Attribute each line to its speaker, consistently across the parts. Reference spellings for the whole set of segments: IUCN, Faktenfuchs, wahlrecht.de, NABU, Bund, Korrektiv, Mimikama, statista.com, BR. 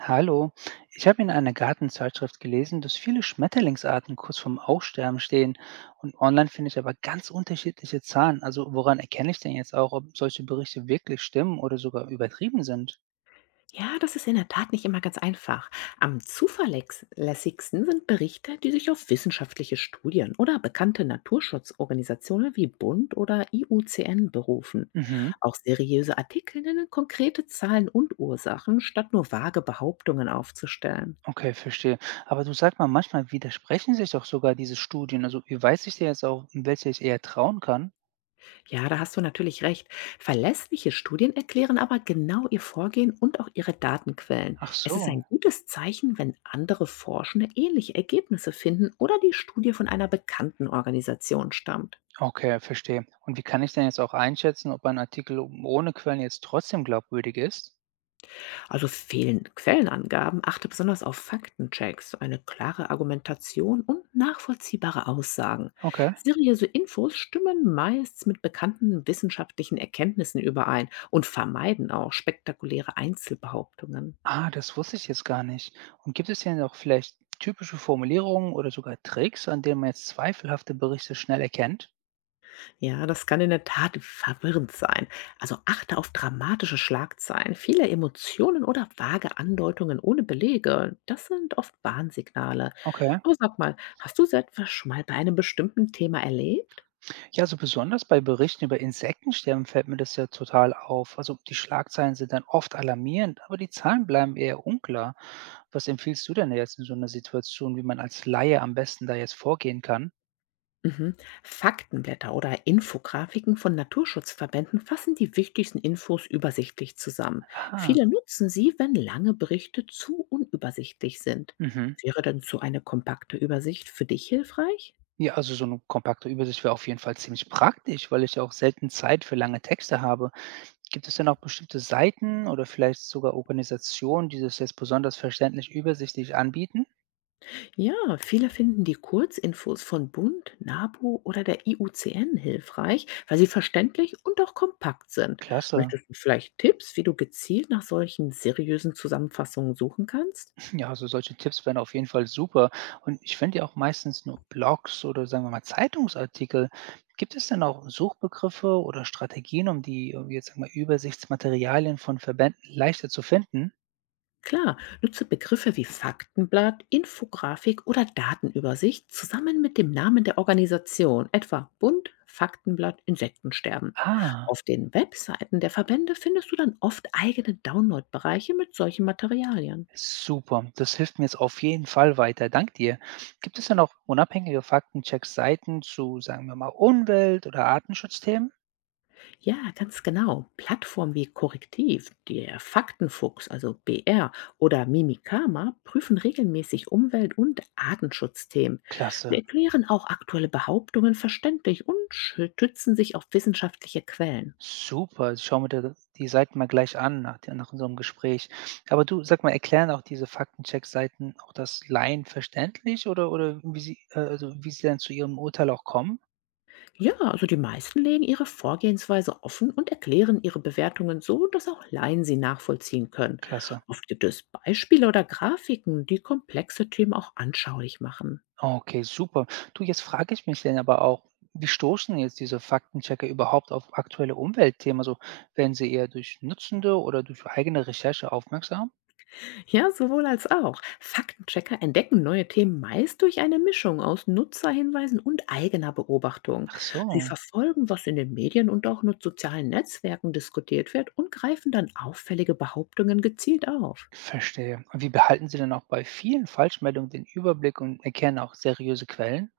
Speaker 1: Hallo, ich habe in einer Gartenzeitschrift gelesen, dass viele Schmetterlingsarten kurz vorm Aussterben stehen und online finde ich aber ganz unterschiedliche Zahlen. Also woran erkenne ich denn jetzt auch, ob solche Berichte wirklich stimmen oder sogar übertrieben sind?
Speaker 2: Ja, das ist in der Tat nicht immer ganz einfach. Am zuverlässigsten sind Berichte, die sich auf wissenschaftliche Studien oder bekannte Naturschutzorganisationen wie Bund oder IUCN berufen.
Speaker 1: Mhm,
Speaker 2: Auch seriöse Artikel nennen konkrete Zahlen und Ursachen, statt nur vage Behauptungen aufzustellen.
Speaker 1: okay, verstehe. Aber du, sag mal, manchmal widersprechen sich doch sogar diese Studien. Also wie weiß ich denn jetzt auch, um welche ich eher trauen kann?
Speaker 2: Ja, da hast du natürlich recht. Verlässliche Studien erklären aber genau ihr Vorgehen und auch ihre Datenquellen.
Speaker 1: Ach
Speaker 2: Es ist
Speaker 1: so,
Speaker 2: ein gutes Zeichen, wenn andere Forschende ähnliche Ergebnisse finden oder die Studie von einer bekannten Organisation stammt.
Speaker 1: okay, verstehe. Und wie kann ich denn jetzt auch einschätzen, ob ein Artikel ohne Quellen jetzt trotzdem glaubwürdig ist?
Speaker 2: Also fehlen Quellenangaben, achte besonders auf Faktenchecks, eine klare Argumentation und nachvollziehbare Aussagen.
Speaker 1: Okay.
Speaker 2: Seriöse Infos stimmen meist mit bekannten wissenschaftlichen Erkenntnissen überein und vermeiden auch spektakuläre Einzelbehauptungen.
Speaker 1: Ah, das wusste ich jetzt gar nicht. Und gibt es denn auch vielleicht typische Formulierungen oder sogar Tricks, an denen man jetzt zweifelhafte Berichte schnell erkennt?
Speaker 2: Ja, das kann in der Tat verwirrend sein. Also achte auf dramatische Schlagzeilen, viele Emotionen oder vage Andeutungen ohne Belege. Das sind oft Warnsignale.
Speaker 1: Okay.
Speaker 2: Aber sag mal, hast du so etwas schon mal bei einem bestimmten Thema erlebt?
Speaker 1: Ja, also besonders bei Berichten über Insektensterben fällt mir das ja total auf. Also die Schlagzeilen sind dann oft alarmierend, aber die Zahlen bleiben eher unklar. Was empfiehlst du denn jetzt in so einer Situation, wie man als Laie am besten da jetzt vorgehen kann?
Speaker 2: Mhm. Faktenblätter oder Infografiken von Naturschutzverbänden fassen die wichtigsten Infos übersichtlich zusammen.
Speaker 1: Ah,
Speaker 2: Viele nutzen sie, wenn lange Berichte zu unübersichtlich sind.
Speaker 1: mhm.
Speaker 2: Wäre denn so eine kompakte Übersicht für dich hilfreich?
Speaker 1: Ja, also so eine kompakte Übersicht wäre auf jeden Fall ziemlich praktisch, weil ich ja auch selten Zeit für lange Texte habe. Gibt es denn auch bestimmte Seiten oder vielleicht sogar Organisationen, die das jetzt besonders verständlich übersichtlich anbieten?
Speaker 2: Ja, viele finden die Kurzinfos von Bund, NABU oder der IUCN hilfreich, weil sie verständlich und auch kompakt sind.
Speaker 1: Klasse.
Speaker 2: Möchtest du vielleicht Tipps, wie du gezielt nach solchen seriösen Zusammenfassungen suchen kannst?
Speaker 1: Ja, also solche Tipps wären auf jeden Fall super. Und ich finde ja auch meistens nur Blogs oder sagen wir mal Zeitungsartikel. Gibt es denn auch Suchbegriffe oder Strategien, um die, jetzt sagen wir, Übersichtsmaterialien von Verbänden leichter zu finden?
Speaker 2: Klar, nutze Begriffe wie Faktenblatt, Infografik oder Datenübersicht zusammen mit dem Namen der Organisation, etwa Bund, Faktenblatt, Insektensterben.
Speaker 1: Ah.
Speaker 2: Auf den Webseiten der Verbände findest du dann oft eigene Downloadbereiche mit solchen Materialien.
Speaker 1: Super, das hilft mir jetzt auf jeden Fall weiter. Dank dir. Gibt es denn auch unabhängige Faktencheck-Seiten zu, sagen wir mal, Umwelt- oder Artenschutzthemen?
Speaker 2: Ja, ganz genau. Plattformen wie Korrektiv, der Faktenfuchs, also BR oder Mimikama prüfen regelmäßig Umwelt- und Artenschutzthemen. Sie
Speaker 1: Klasse.
Speaker 2: erklären auch aktuelle Behauptungen verständlich und stützen sich auf wissenschaftliche Quellen.
Speaker 1: Super, ich schaue mir da die Seiten mal gleich an nach, nach unserem Gespräch. Aber du, sag mal, erklären auch diese Faktencheck-Seiten auch das Laien verständlich oder wie sie, also wie sie dann zu ihrem Urteil auch kommen?
Speaker 2: Ja, also die meisten legen ihre Vorgehensweise offen und erklären ihre Bewertungen so, dass auch Laien sie nachvollziehen können.
Speaker 1: Klasse.
Speaker 2: Oft gibt es Beispiele oder Grafiken, die komplexe Themen auch anschaulich machen.
Speaker 1: Okay, super. Du, jetzt frage ich mich denn aber auch, wie stoßen jetzt diese Faktenchecker überhaupt auf aktuelle Umweltthemen? Also werden sie eher durch Nutzende oder durch eigene Recherche aufmerksam?
Speaker 2: Ja, sowohl als auch. Faktenchecker entdecken neue Themen meist durch eine Mischung aus Nutzerhinweisen und eigener Beobachtung.
Speaker 1: Ach
Speaker 2: Sie
Speaker 1: so,
Speaker 2: verfolgen, was in den Medien und auch in sozialen Netzwerken diskutiert wird und greifen dann auffällige Behauptungen gezielt auf.
Speaker 1: verstehe. Und wie behalten sie denn auch bei vielen Falschmeldungen den Überblick und erkennen auch seriöse Quellen?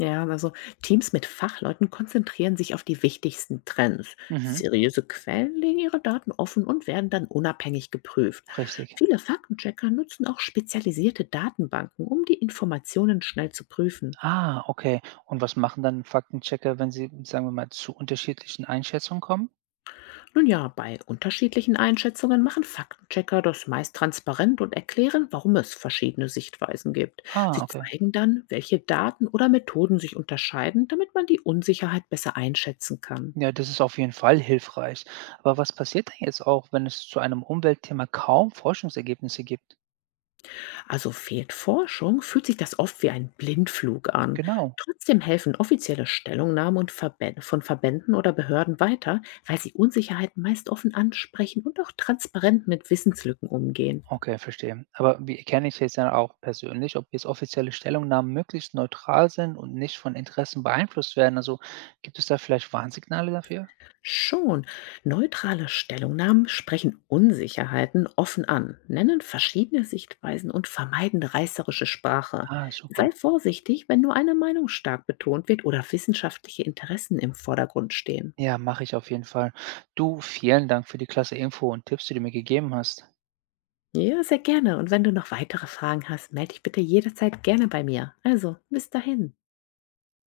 Speaker 2: Ja, also Teams mit Fachleuten konzentrieren sich auf die wichtigsten Trends.
Speaker 1: Mhm,
Speaker 2: Seriöse Quellen legen ihre Daten offen und werden dann unabhängig geprüft.
Speaker 1: richtig.
Speaker 2: Viele Faktenchecker nutzen auch spezialisierte Datenbanken, um die Informationen schnell zu prüfen.
Speaker 1: Ah, okay. Und was machen dann Faktenchecker, wenn sie, sagen wir mal, zu unterschiedlichen Einschätzungen kommen?
Speaker 2: Nun ja, bei unterschiedlichen Einschätzungen machen Faktenchecker das meist transparent und erklären, warum es verschiedene Sichtweisen gibt.
Speaker 1: Ah,
Speaker 2: Sie
Speaker 1: okay.
Speaker 2: zeigen dann, welche Daten oder Methoden sich unterscheiden, damit man die Unsicherheit besser einschätzen kann.
Speaker 1: Ja, das ist auf jeden Fall hilfreich. Aber was passiert denn jetzt auch, wenn es zu einem Umweltthema kaum Forschungsergebnisse gibt?
Speaker 2: Also fehlt Forschung, fühlt sich das oft wie ein Blindflug an.
Speaker 1: Genau.
Speaker 2: Trotzdem helfen offizielle Stellungnahmen und Verbä von Verbänden oder Behörden weiter, weil sie Unsicherheiten meist offen ansprechen und auch transparent mit Wissenslücken umgehen.
Speaker 1: Okay, verstehe. Aber wie erkenne ich jetzt dann auch persönlich, ob jetzt offizielle Stellungnahmen möglichst neutral sind und nicht von Interessen beeinflusst werden? Also gibt es da vielleicht Warnsignale dafür?
Speaker 2: Schon. Neutrale Stellungnahmen sprechen Unsicherheiten offen an, nennen verschiedene Sichtweisen und vermeiden reißerische Sprache.
Speaker 1: Ah, super.
Speaker 2: Sei vorsichtig, wenn nur eine Meinung stark betont wird oder wissenschaftliche Interessen im Vordergrund stehen.
Speaker 1: Ja, mache ich auf jeden Fall. Du, vielen Dank für die klasse Info und Tipps, die du mir gegeben hast.
Speaker 2: Ja, sehr gerne. Und wenn du noch weitere Fragen hast, melde dich bitte jederzeit gerne bei mir. Also, bis dahin.